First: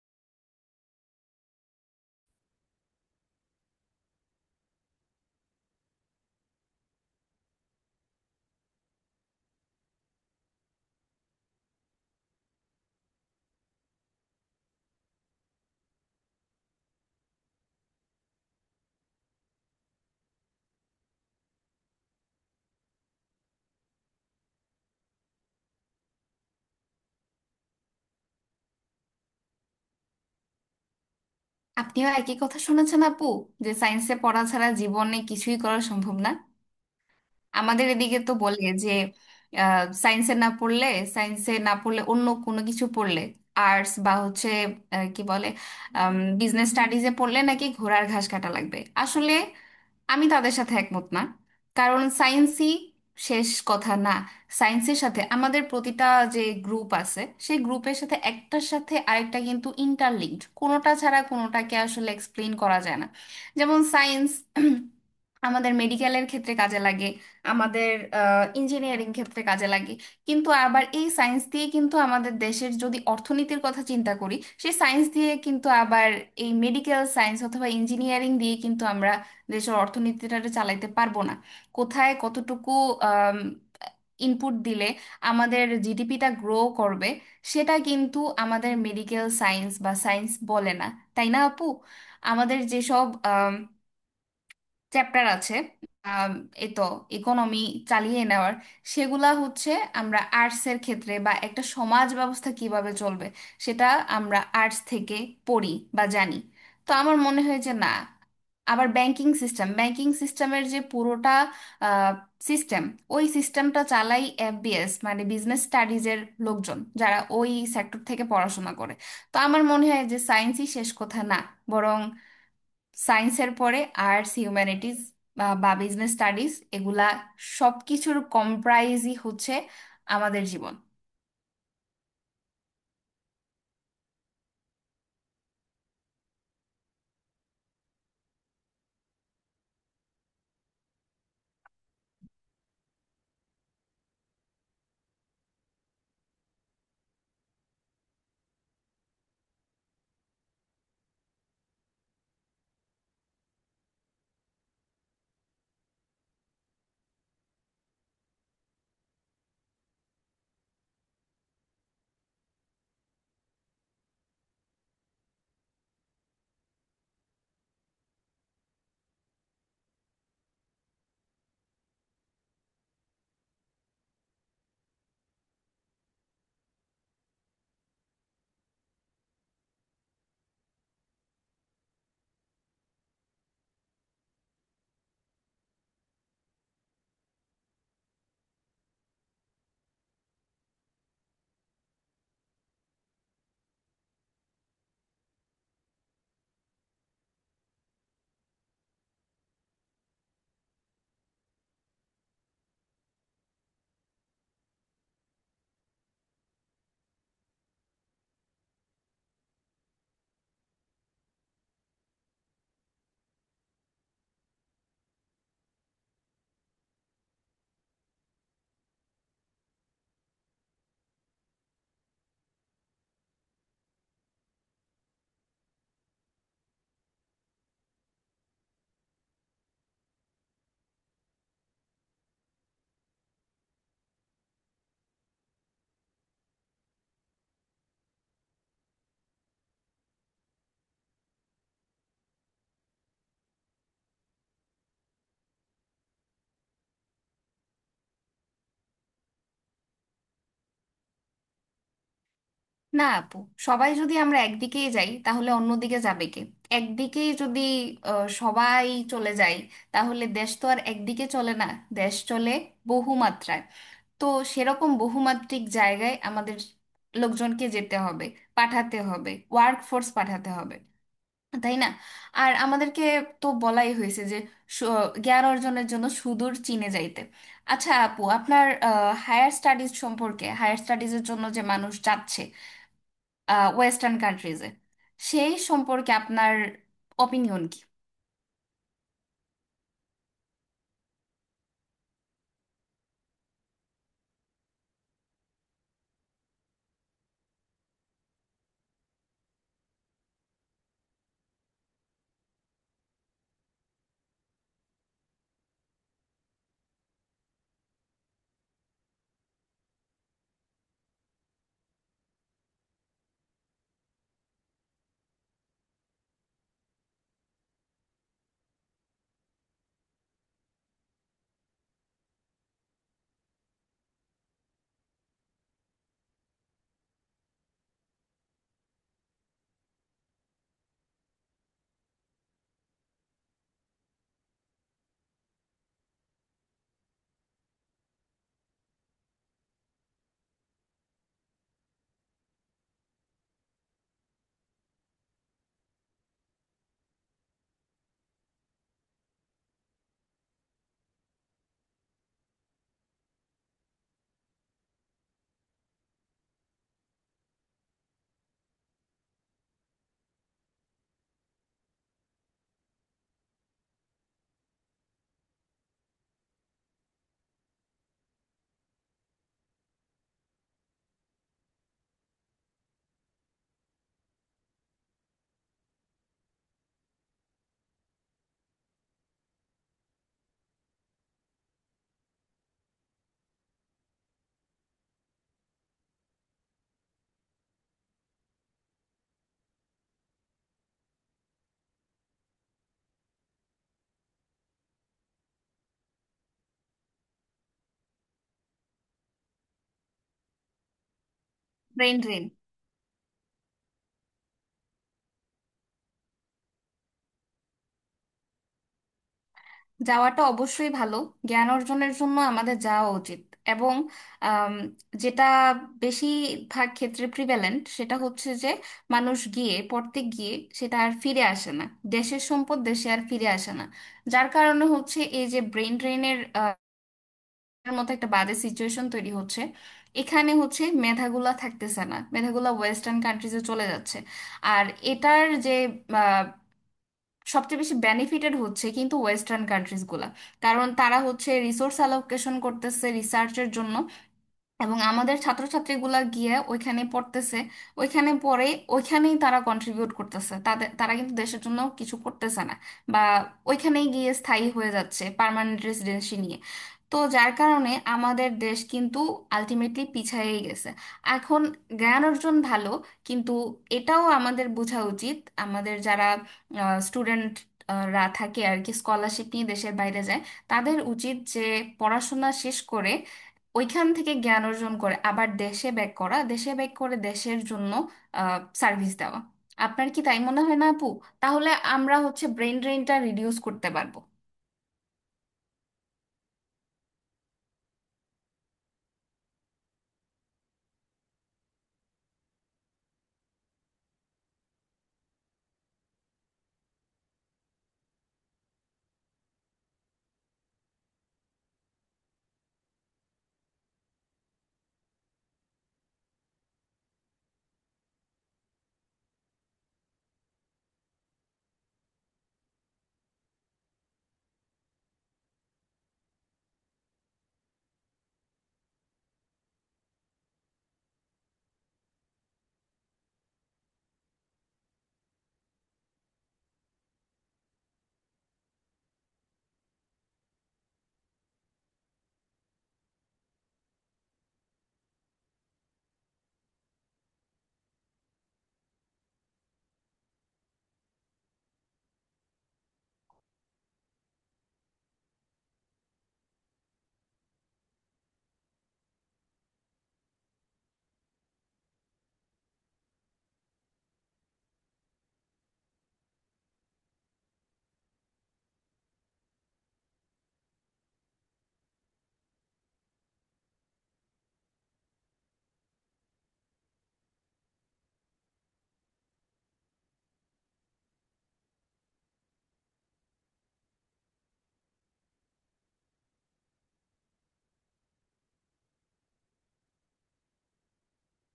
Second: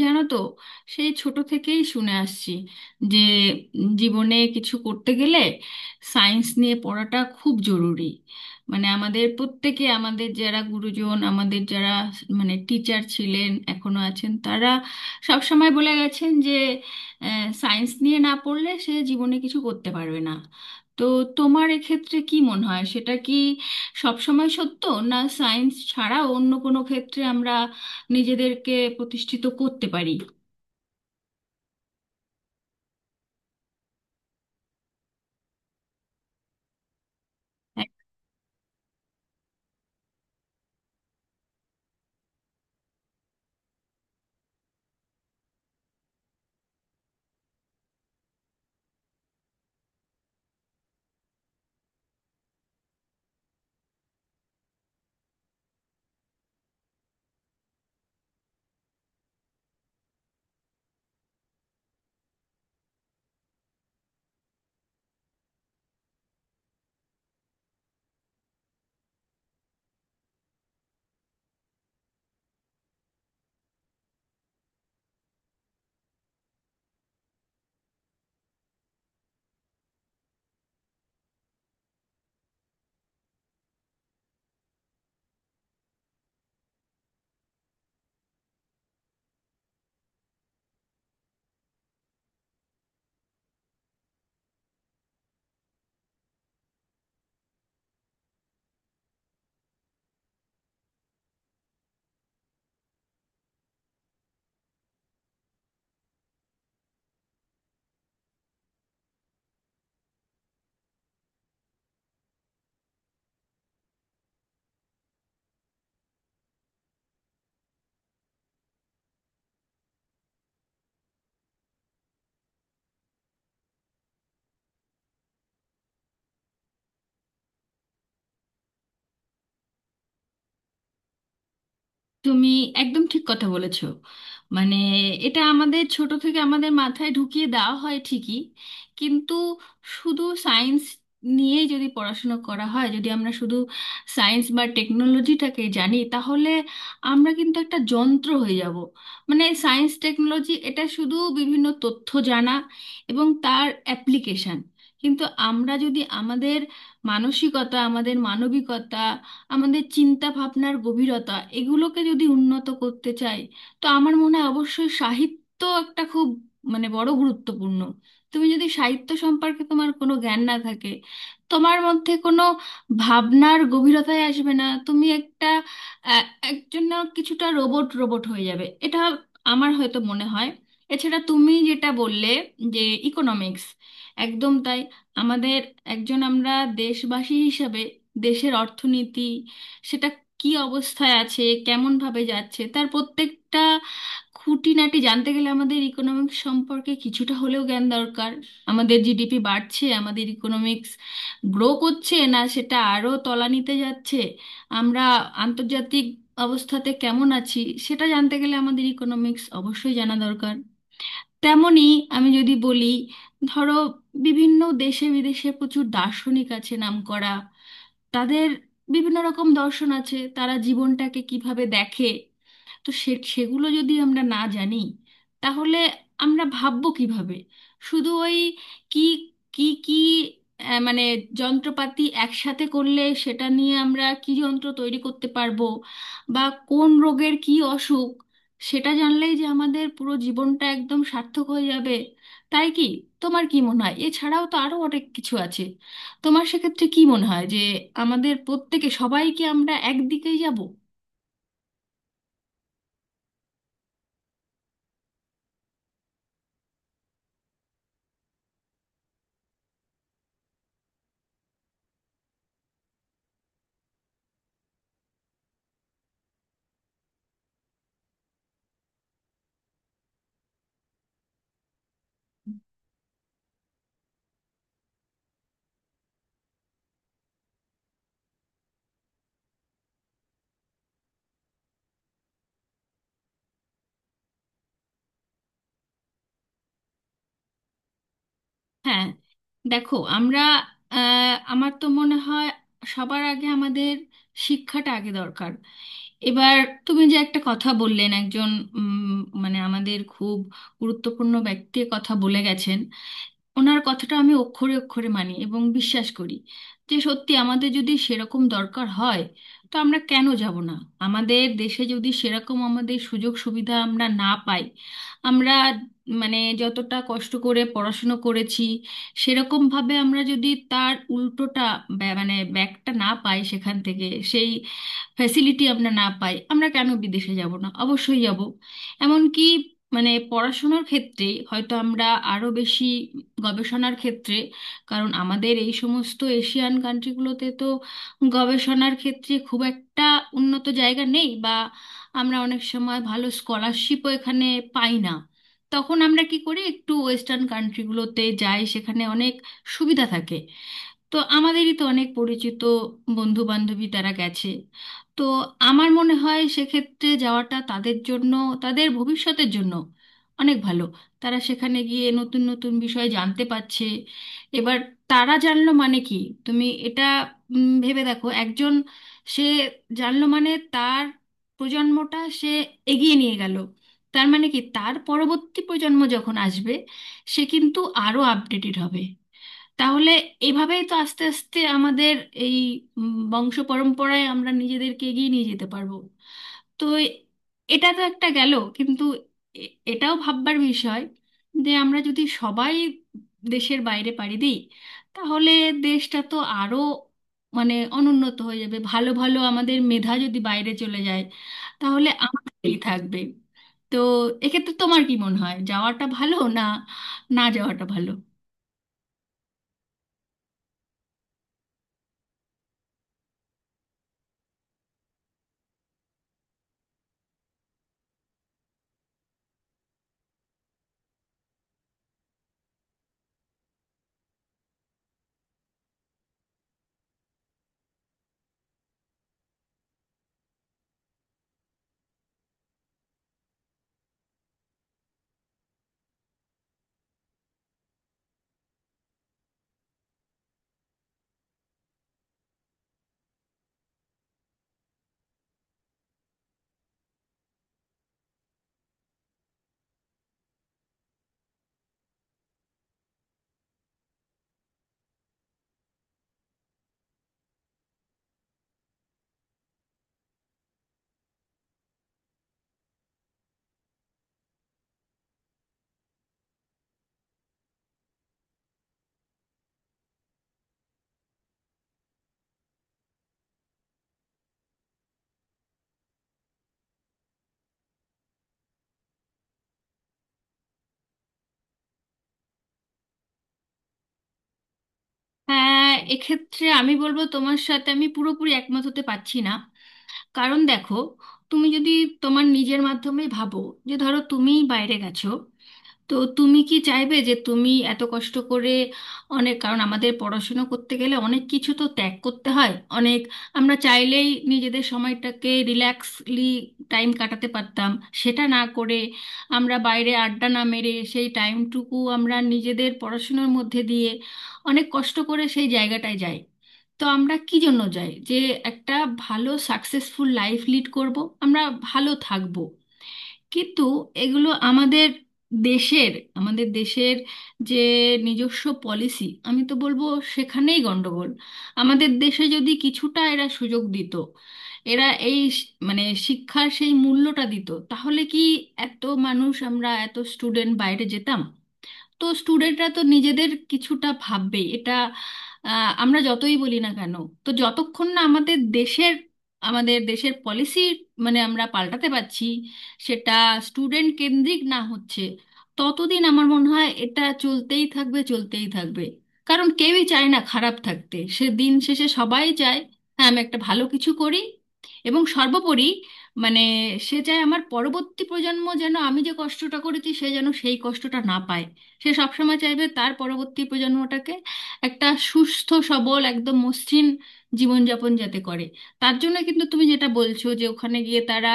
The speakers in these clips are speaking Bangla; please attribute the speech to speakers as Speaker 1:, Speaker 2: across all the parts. Speaker 1: জানো তো, সেই ছোট থেকেই শুনে আসছি যে জীবনে কিছু করতে গেলে সায়েন্স নিয়ে পড়াটা খুব জরুরি। মানে আমাদের প্রত্যেকে, আমাদের যারা গুরুজন, আমাদের যারা মানে টিচার ছিলেন এখনো আছেন, তারা সব সময় বলে গেছেন যে সায়েন্স নিয়ে না পড়লে সে জীবনে কিছু করতে পারবে না। তো তোমার এক্ষেত্রে কি মনে হয়, সেটা কি সব সময় সত্য? না সায়েন্স ছাড়া অন্য কোনো ক্ষেত্রে আমরা নিজেদেরকে প্রতিষ্ঠিত করতে পারি?
Speaker 2: আপনিও একই কথা শুনেছেন আপু? যে সায়েন্সে পড়া ছাড়া জীবনে কিছুই করা সম্ভব না? আমাদের এদিকে তো বলে যে সায়েন্সে না পড়লে, অন্য কোনো কিছু পড়লে, আর্টস বা হচ্ছে আহ, কি বলে বিজনেস স্টাডিজে পড়লে নাকি ঘোড়ার ঘাস কাটা লাগবে। আসলে আমি তাদের সাথে একমত না। কারণ সায়েন্সই শেষ কথা না। সায়েন্সের সাথে আমাদের প্রতিটা যে গ্রুপ আছে, সেই গ্রুপের সাথে একটার সাথে আরেকটা কিন্তু ইন্টারলিঙ্কড, কোনোটা ছাড়া কোনোটাকে আসলে এক্সপ্লেন করা যায় না। যেমন সায়েন্স আমাদের মেডিকেলের ক্ষেত্রে কাজে লাগে, আমাদের ইঞ্জিনিয়ারিং ক্ষেত্রে কাজে লাগে। কিন্তু আবার এই সায়েন্স দিয়ে, কিন্তু আমাদের দেশের যদি অর্থনীতির কথা চিন্তা করি, সেই সায়েন্স দিয়ে কিন্তু আবার, এই মেডিকেল সায়েন্স অথবা ইঞ্জিনিয়ারিং দিয়ে কিন্তু আমরা দেশের অর্থনীতিটা চালাইতে পারবো না। কোথায় কতটুকু ইনপুট দিলে আমাদের জিডিপিটা গ্রো করবে, সেটা কিন্তু আমাদের মেডিকেল সায়েন্স বা সায়েন্স বলে না। তাই না আপু? আমাদের যেসব চ্যাপ্টার আছে আম, এই তো ইকোনমি চালিয়ে নেওয়ার, সেগুলা হচ্ছে আমরা আর্টসের ক্ষেত্রে, বা একটা সমাজ ব্যবস্থা কিভাবে চলবে সেটা আমরা আর্টস থেকে পড়ি বা জানি। তো আমার মনে হয় যে না, আবার ব্যাংকিং সিস্টেম, ব্যাংকিং সিস্টেমের যে পুরোটা সিস্টেম, ওই সিস্টেমটা চালাই এফবিএস মানে বিজনেস স্টাডিজের লোকজন, যারা ওই সেক্টর থেকে পড়াশোনা করে। তো আমার মনে হয় যে সায়েন্সই শেষ কথা না, বরং সায়েন্সের পরে আর্টস, হিউম্যানিটিজ বা বিজনেস স্টাডিজ, এগুলা সবকিছুর কম্প্রাইজই হচ্ছে আমাদের জীবন।
Speaker 1: তুমি একদম ঠিক কথা বলেছো। মানে এটা আমাদের ছোট থেকে আমাদের মাথায় ঢুকিয়ে দেওয়া হয় ঠিকই, কিন্তু শুধু সায়েন্স নিয়ে যদি পড়াশোনা করা হয়, যদি আমরা শুধু সায়েন্স বা টেকনোলজিটাকে জানি, তাহলে আমরা কিন্তু একটা যন্ত্র হয়ে যাব। মানে সায়েন্স টেকনোলজি এটা শুধু বিভিন্ন তথ্য জানা এবং তার অ্যাপ্লিকেশন, কিন্তু আমরা যদি আমাদের মানসিকতা, আমাদের মানবিকতা, আমাদের চিন্তা ভাবনার গভীরতা এগুলোকে যদি উন্নত করতে চাই, তো আমার মনে হয় অবশ্যই সাহিত্য একটা খুব মানে বড় গুরুত্বপূর্ণ। তুমি যদি সাহিত্য সম্পর্কে তোমার কোনো জ্ঞান না থাকে, তোমার মধ্যে কোনো ভাবনার গভীরতায় আসবে না। তুমি একটা আহ, একজন না, কিছুটা রোবট রোবট হয়ে যাবে, এটা আমার হয়তো মনে হয়। এছাড়া তুমি যেটা বললে যে ইকোনমিক্স, একদম তাই। আমাদের একজন, আমরা দেশবাসী হিসাবে দেশের অর্থনীতি সেটা কি অবস্থায় আছে, কেমন ভাবে যাচ্ছে, তার প্রত্যেকটা খুঁটিনাটি জানতে গেলে আমাদের ইকোনমিক্স সম্পর্কে কিছুটা হলেও জ্ঞান দরকার। আমাদের জিডিপি বাড়ছে, আমাদের ইকোনমিক্স গ্রো করছে, না সেটা আরও তলানিতে যাচ্ছে, আমরা আন্তর্জাতিক অবস্থাতে কেমন আছি, সেটা জানতে গেলে আমাদের ইকোনমিক্স অবশ্যই জানা দরকার। তেমনি আমি যদি বলি, ধরো বিভিন্ন দেশে বিদেশে প্রচুর দার্শনিক আছে নামকরা, তাদের বিভিন্ন রকম দর্শন আছে, তারা জীবনটাকে কিভাবে দেখে, তো সে সেগুলো যদি আমরা না জানি, তাহলে আমরা ভাববো কিভাবে? শুধু ওই কি কি কি মানে যন্ত্রপাতি একসাথে করলে সেটা নিয়ে আমরা কি যন্ত্র তৈরি করতে পারবো, বা কোন রোগের কি অসুখ সেটা জানলেই যে আমাদের পুরো জীবনটা একদম সার্থক হয়ে যাবে, তাই কি? তোমার কি মনে হয়? এছাড়াও তো আরো অনেক কিছু আছে। তোমার সেক্ষেত্রে কি মনে হয় যে আমাদের প্রত্যেকে সবাই কি আমরা একদিকেই যাব?
Speaker 2: না আপু, সবাই যদি আমরা একদিকেই যাই তাহলে অন্যদিকে যাবে কে? একদিকেই যদি সবাই চলে যায়, তাহলে দেশ তো আর একদিকে চলে না। দেশ চলে বহুমাত্রায়। তো সেরকম বহুমাত্রিক জায়গায় আমাদের লোকজনকে যেতে হবে, পাঠাতে হবে, ওয়ার্ক ফোর্স পাঠাতে হবে, তাই না? আর আমাদেরকে তো বলাই হয়েছে যে সু- জ্ঞান অর্জনের জন্য সুদূর চীনে যাইতে। আচ্ছা আপু, আপনার হায়ার স্টাডিজ সম্পর্কে, হায়ার স্টাডিজের জন্য যে মানুষ যাচ্ছে ওয়েস্টার্ন কান্ট্রিজে, সেই সম্পর্কে আপনার অপিনিয়ন কি?
Speaker 1: হ্যাঁ, দেখো আমরা আমার তো মনে হয় সবার আগে আমাদের শিক্ষাটা আগে দরকার। এবার তুমি যে একটা কথা বললেন একজন উম, মানে আমাদের খুব গুরুত্বপূর্ণ ব্যক্তির কথা বলে গেছেন, ওনার কথাটা আমি অক্ষরে অক্ষরে মানি এবং বিশ্বাস করি যে সত্যি আমাদের যদি সেরকম দরকার হয়, তো আমরা কেন যাব না? আমাদের দেশে যদি সেরকম আমাদের সুযোগ সুবিধা আমরা না পাই, আমরা মানে যতটা কষ্ট করে পড়াশুনো করেছি সেরকমভাবে আমরা যদি তার উল্টোটা মানে ব্যাকটা না পাই সেখান থেকে, সেই ফ্যাসিলিটি আমরা না পাই, আমরা কেন বিদেশে যাব না, অবশ্যই যাব। এমনকি মানে পড়াশোনার ক্ষেত্রে হয়তো আমরা আরো বেশি গবেষণার ক্ষেত্রে, কারণ আমাদের এই সমস্ত এশিয়ান কান্ট্রিগুলোতে তো গবেষণার ক্ষেত্রে খুব একটা উন্নত জায়গা নেই, বা আমরা অনেক সময় ভালো স্কলারশিপও এখানে পাই না। তখন আমরা কি করি, একটু ওয়েস্টার্ন কান্ট্রিগুলোতে যাই, সেখানে অনেক সুবিধা থাকে। তো আমাদেরই তো অনেক পরিচিত বন্ধু বান্ধবী তারা গেছে। তো আমার মনে হয় সেক্ষেত্রে যাওয়াটা তাদের জন্য, তাদের ভবিষ্যতের জন্য অনেক ভালো। তারা সেখানে গিয়ে নতুন নতুন বিষয় জানতে পারছে। এবার তারা জানলো মানে কি, তুমি এটা ভেবে দেখো একজন সে জানলো মানে তার প্রজন্মটা সে এগিয়ে নিয়ে গেল। তার মানে কি, তার পরবর্তী প্রজন্ম যখন আসবে সে কিন্তু আরো আপডেটেড হবে। তাহলে এভাবেই তো আস্তে আস্তে আমাদের এই বংশ পরম্পরায় আমরা নিজেদেরকে এগিয়ে নিয়ে যেতে পারবো। তো এ- এটা তো একটা গেল, কিন্তু এটাও ভাববার বিষয় যে আমরা যদি সবাই দেশের বাইরে পাড়ি দিই, তাহলে দেশটা তো আরো মানে অনুন্নত হয়ে যাবে। ভালো ভালো আমাদের মেধা যদি বাইরে চলে যায়, তাহলে
Speaker 2: ব্রেন ড্রেন।
Speaker 1: আমাদেরই থাকবে। তো এক্ষেত্রে তোমার কি মনে হয়, যাওয়াটা ভালো না না যাওয়াটা ভালো?
Speaker 2: যাওয়াটা অবশ্যই ভালো, জ্ঞান অর্জনের জন্য আমাদের যাওয়া উচিত। এবং আম, যেটা বেশিরভাগ ক্ষেত্রে প্রিভ্যালেন্ট সেটা হচ্ছে যে মানুষ গিয়ে পড়তে গিয়ে সেটা আর ফিরে আসে না। দেশের সম্পদ দেশে আর ফিরে আসে না। যার কারণে হচ্ছে এই যে ব্রেন ড্রেনের মতো একটা বাজে সিচুয়েশন তৈরি হচ্ছে। এখানে হচ্ছে মেধাগুলা থাকতেছে না, মেধাগুলা ওয়েস্টার্ন কান্ট্রিজে চলে যাচ্ছে। আর এটার যে সবচেয়ে বেশি বেনিফিটেড হচ্ছে কিন্তু ওয়েস্টার্ন কান্ট্রিজ গুলা, কারণ তারা হচ্ছে রিসোর্স অ্যালোকেশন করতেছে রিসার্চের জন্য, এবং আমাদের ছাত্রছাত্রীগুলা গিয়ে ওইখানে পড়তেছে। ওইখানে পড়ে ওইখানেই তারা কন্ট্রিবিউট করতেছে, তাদের, তারা কিন্তু দেশের জন্য কিছু করতেছে না, বা ওইখানেই গিয়ে স্থায়ী হয়ে যাচ্ছে পার্মানেন্ট রেসিডেন্সি নিয়ে। তো যার কারণে আমাদের দেশ কিন্তু আলটিমেটলি পিছায়েই গেছে। এখন জ্ঞান অর্জন ভালো, কিন্তু এটাও আমাদের বোঝা উচিত, আমাদের যারা স্টুডেন্ট রা থাকে আর কি, স্কলারশিপ নিয়ে দেশের বাইরে যায়, তাদের উচিত যে পড়াশোনা শেষ করে ওইখান থেকে জ্ঞান অর্জন করে আবার দেশে ব্যাক করা, দেশে ব্যাক করে দেশের জন্য সার্ভিস দেওয়া। আপনার কি তাই মনে হয় না আপু? তাহলে আমরা হচ্ছে ব্রেন ড্রেনটা রিডিউস করতে পারবো।
Speaker 1: হ্যাঁ, এক্ষেত্রে আমি বলবো তোমার সাথে আমি পুরোপুরি একমত হতে পারছি না। কারণ দেখো, তুমি যদি তোমার নিজের মাধ্যমে ভাবো, যে ধরো তুমিই বাইরে গেছো, তো তুমি কি চাইবে যে তুমি এত কষ্ট করে, অনেক কারণ আমাদের পড়াশুনো করতে গেলে অনেক কিছু তো ত্যাগ করতে হয়, অনেক আমরা চাইলেই নিজেদের সময়টাকে রিল্যাক্সলি টাইম কাটাতে পারতাম, সেটা না করে আমরা বাইরে আড্ডা না মেরে সেই টাইমটুকু আমরা নিজেদের পড়াশুনোর মধ্যে দিয়ে অনেক কষ্ট করে সেই জায়গাটায় যাই। তো আমরা কি জন্য যাই, যে একটা ভালো সাকসেসফুল লাইফ লিড করব, আমরা ভালো থাকব। কিন্তু এগুলো আমাদের দেশের, আমাদের দেশের যে নিজস্ব পলিসি, আমি তো বলবো সেখানেই গন্ডগোল। আমাদের দেশে যদি কিছুটা এরা সুযোগ দিত, এরা মানে শিক্ষার সেই মূল্যটা দিত, তাহলে কি এত মানুষ আমরা, এত স্টুডেন্ট বাইরে যেতাম? তো স্টুডেন্টরা তো নিজেদের কিছুটা ভাববে, এটা আমরা যতই বলি না কেন। তো যতক্ষণ না আমাদের দেশের, আমাদের দেশের পলিসি মানে আমরা পাল্টাতে পারছি, সেটা স্টুডেন্ট কেন্দ্রিক না হচ্ছে, ততদিন আমার মনে হয় এটা চলতেই থাকবে, চলতেই থাকবে। কারণ কেউই চায় না খারাপ থাকতে, সে দিন শেষে সবাই চায় হ্যাঁ আমি একটা ভালো কিছু করি এবং সর্বোপরি মানে সে চায় আমার পরবর্তী প্রজন্ম যেন আমি যে কষ্টটা করেছি সে যেন সেই কষ্টটা না পায়। সে সবসময় চাইবে তার পরবর্তী প্রজন্মটাকে একটা সুস্থ সবল একদম মসৃণ জীবনযাপন যাতে করে। তার জন্য কিন্তু তুমি যেটা বলছো, যে ওখানে গিয়ে তারা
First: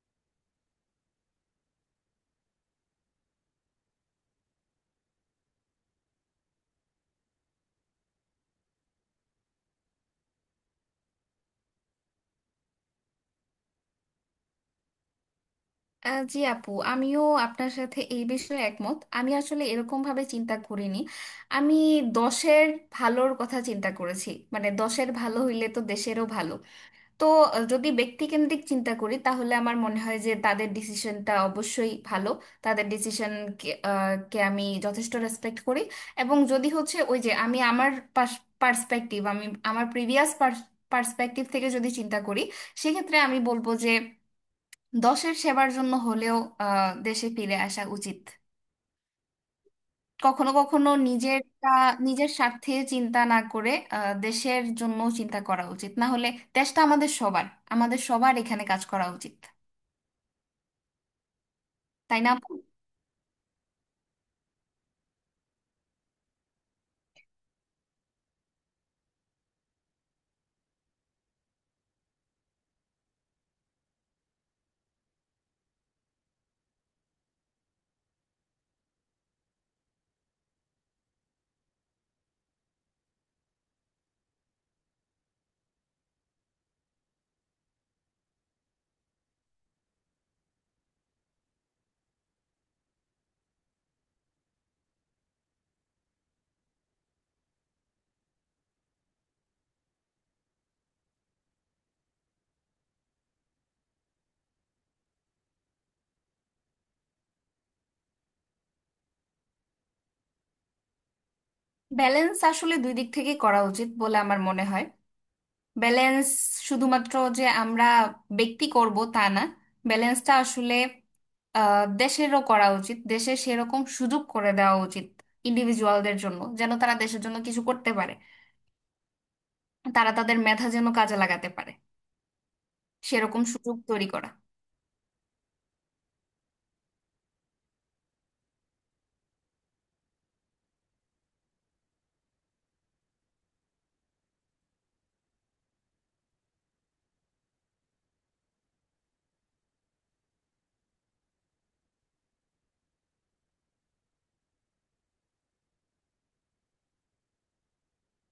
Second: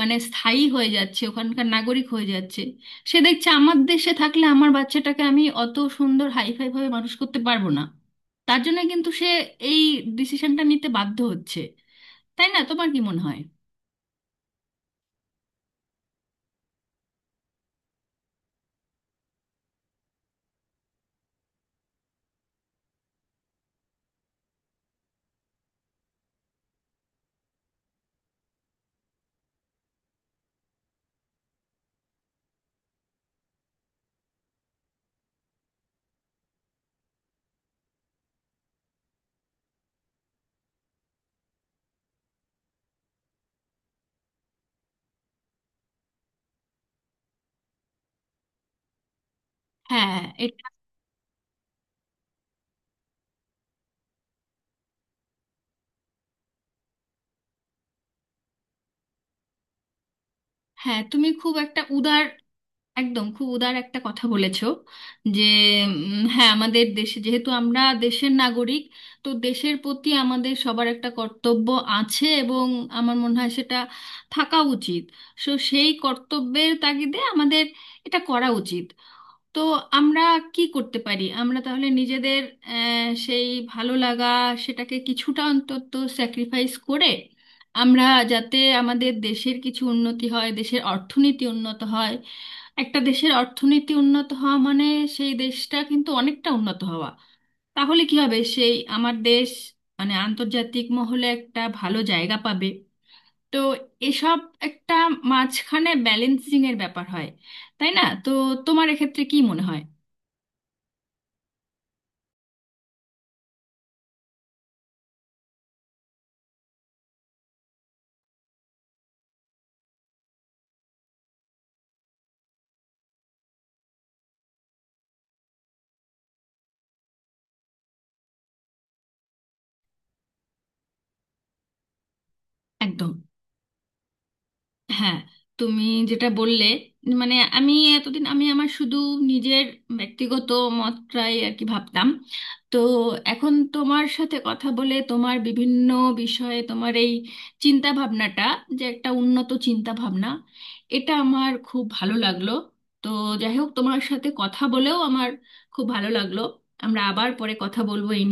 Speaker 1: মানে স্থায়ী হয়ে যাচ্ছে, ওখানকার নাগরিক হয়ে যাচ্ছে, সে দেখছে আমার দেশে থাকলে আমার বাচ্চাটাকে আমি অত সুন্দর হাইফাই ভাবে মানুষ করতে পারবো না, তার জন্য কিন্তু সে এই ডিসিশনটা নিতে বাধ্য হচ্ছে। তাই না, তোমার কি মনে হয়?
Speaker 2: জি আপু, আমিও আপনার সাথে এই বিষয়ে একমত। আমি আসলে এরকম ভাবে চিন্তা করিনি। আমি দশের ভালোর কথা চিন্তা করেছি, মানে দশের ভালো হইলে তো দেশেরও ভালো। তো যদি ব্যক্তিকেন্দ্রিক চিন্তা করি তাহলে আমার মনে হয় যে তাদের ডিসিশনটা অবশ্যই ভালো। তাদের ডিসিশন কে কে আমি যথেষ্ট রেসপেক্ট করি। এবং যদি হচ্ছে ওই যে আমি আমার পার্সপেক্টিভ, আমি আমার প্রিভিয়াস পার্সপেক্টিভ থেকে যদি চিন্তা করি, সেক্ষেত্রে আমি বলবো যে দশের সেবার জন্য হলেও দেশে ফিরে আসা উচিত।
Speaker 1: হ্যাঁ,
Speaker 2: কখনো
Speaker 1: এটা।
Speaker 2: কখনো নিজেরটা, নিজের স্বার্থে চিন্তা না করে দেশের জন্য চিন্তা করা উচিত, না হলে দেশটা আমাদের সবার, আমাদের সবার এখানে কাজ করা উচিত।
Speaker 1: হ্যাঁ, তুমি খুব একটা
Speaker 2: তাই
Speaker 1: উদার,
Speaker 2: না আপু?
Speaker 1: একদম খুব উদার একটা কথা বলেছো। যে হ্যাঁ আমাদের দেশে, যেহেতু আমরা দেশের নাগরিক, তো দেশের প্রতি আমাদের সবার একটা কর্তব্য আছে, এবং আমার মনে হয় সেটা থাকা উচিত। সো সেই কর্তব্যের তাগিদে আমাদের এটা করা উচিত। তো আমরা কি করতে পারি, আমরা তাহলে নিজেদের সেই ভালো লাগা সেটাকে কিছুটা অন্তত স্যাক্রিফাইস করে আমরা, যাতে আমাদের দেশের কিছু উন্নতি হয়, দেশের অর্থনীতি উন্নত হয়। একটা দেশের অর্থনীতি উন্নত হওয়া মানে সেই দেশটা কিন্তু অনেকটা উন্নত হওয়া। তাহলে কি হবে, সেই আমার দেশ মানে আন্তর্জাতিক মহলে একটা ভালো জায়গা পাবে। তো এসব একটা মাঝখানে ব্যালেন্সিং এর ব্যাপার হয়, তাই না? তো তোমার এক্ষেত্রে কি মনে হয়?
Speaker 2: ব্যালেন্স আসলে দুই দিক থেকে করা উচিত বলে আমার মনে হয়। ব্যালেন্স শুধুমাত্র যে আমরা ব্যক্তি করব তা না, ব্যালেন্সটা আসলে দেশেরও করা উচিত, দেশে সেরকম সুযোগ করে দেওয়া উচিত ইন্ডিভিজুয়ালদের জন্য যেন তারা দেশের জন্য কিছু করতে পারে, তারা তাদের মেধা যেন কাজে লাগাতে পারে,
Speaker 1: একদম।
Speaker 2: সেরকম সুযোগ তৈরি করা।
Speaker 1: হ্যাঁ, তুমি যেটা বললে, মানে আমি এতদিন আমি আমার শুধু নিজের ব্যক্তিগত মতটাই আর কি ভাবতাম। তো এখন তোমার সাথে কথা বলে, তোমার বিভিন্ন বিষয়ে তোমার এই চিন্তা ভাবনাটা যে একটা উন্নত চিন্তা ভাবনা, এটা আমার খুব ভালো লাগলো। তো যাই হোক, তোমার সাথে কথা বলেও আমার খুব ভালো লাগলো। আমরা আবার পরে কথা বলবো এই নিয়ে।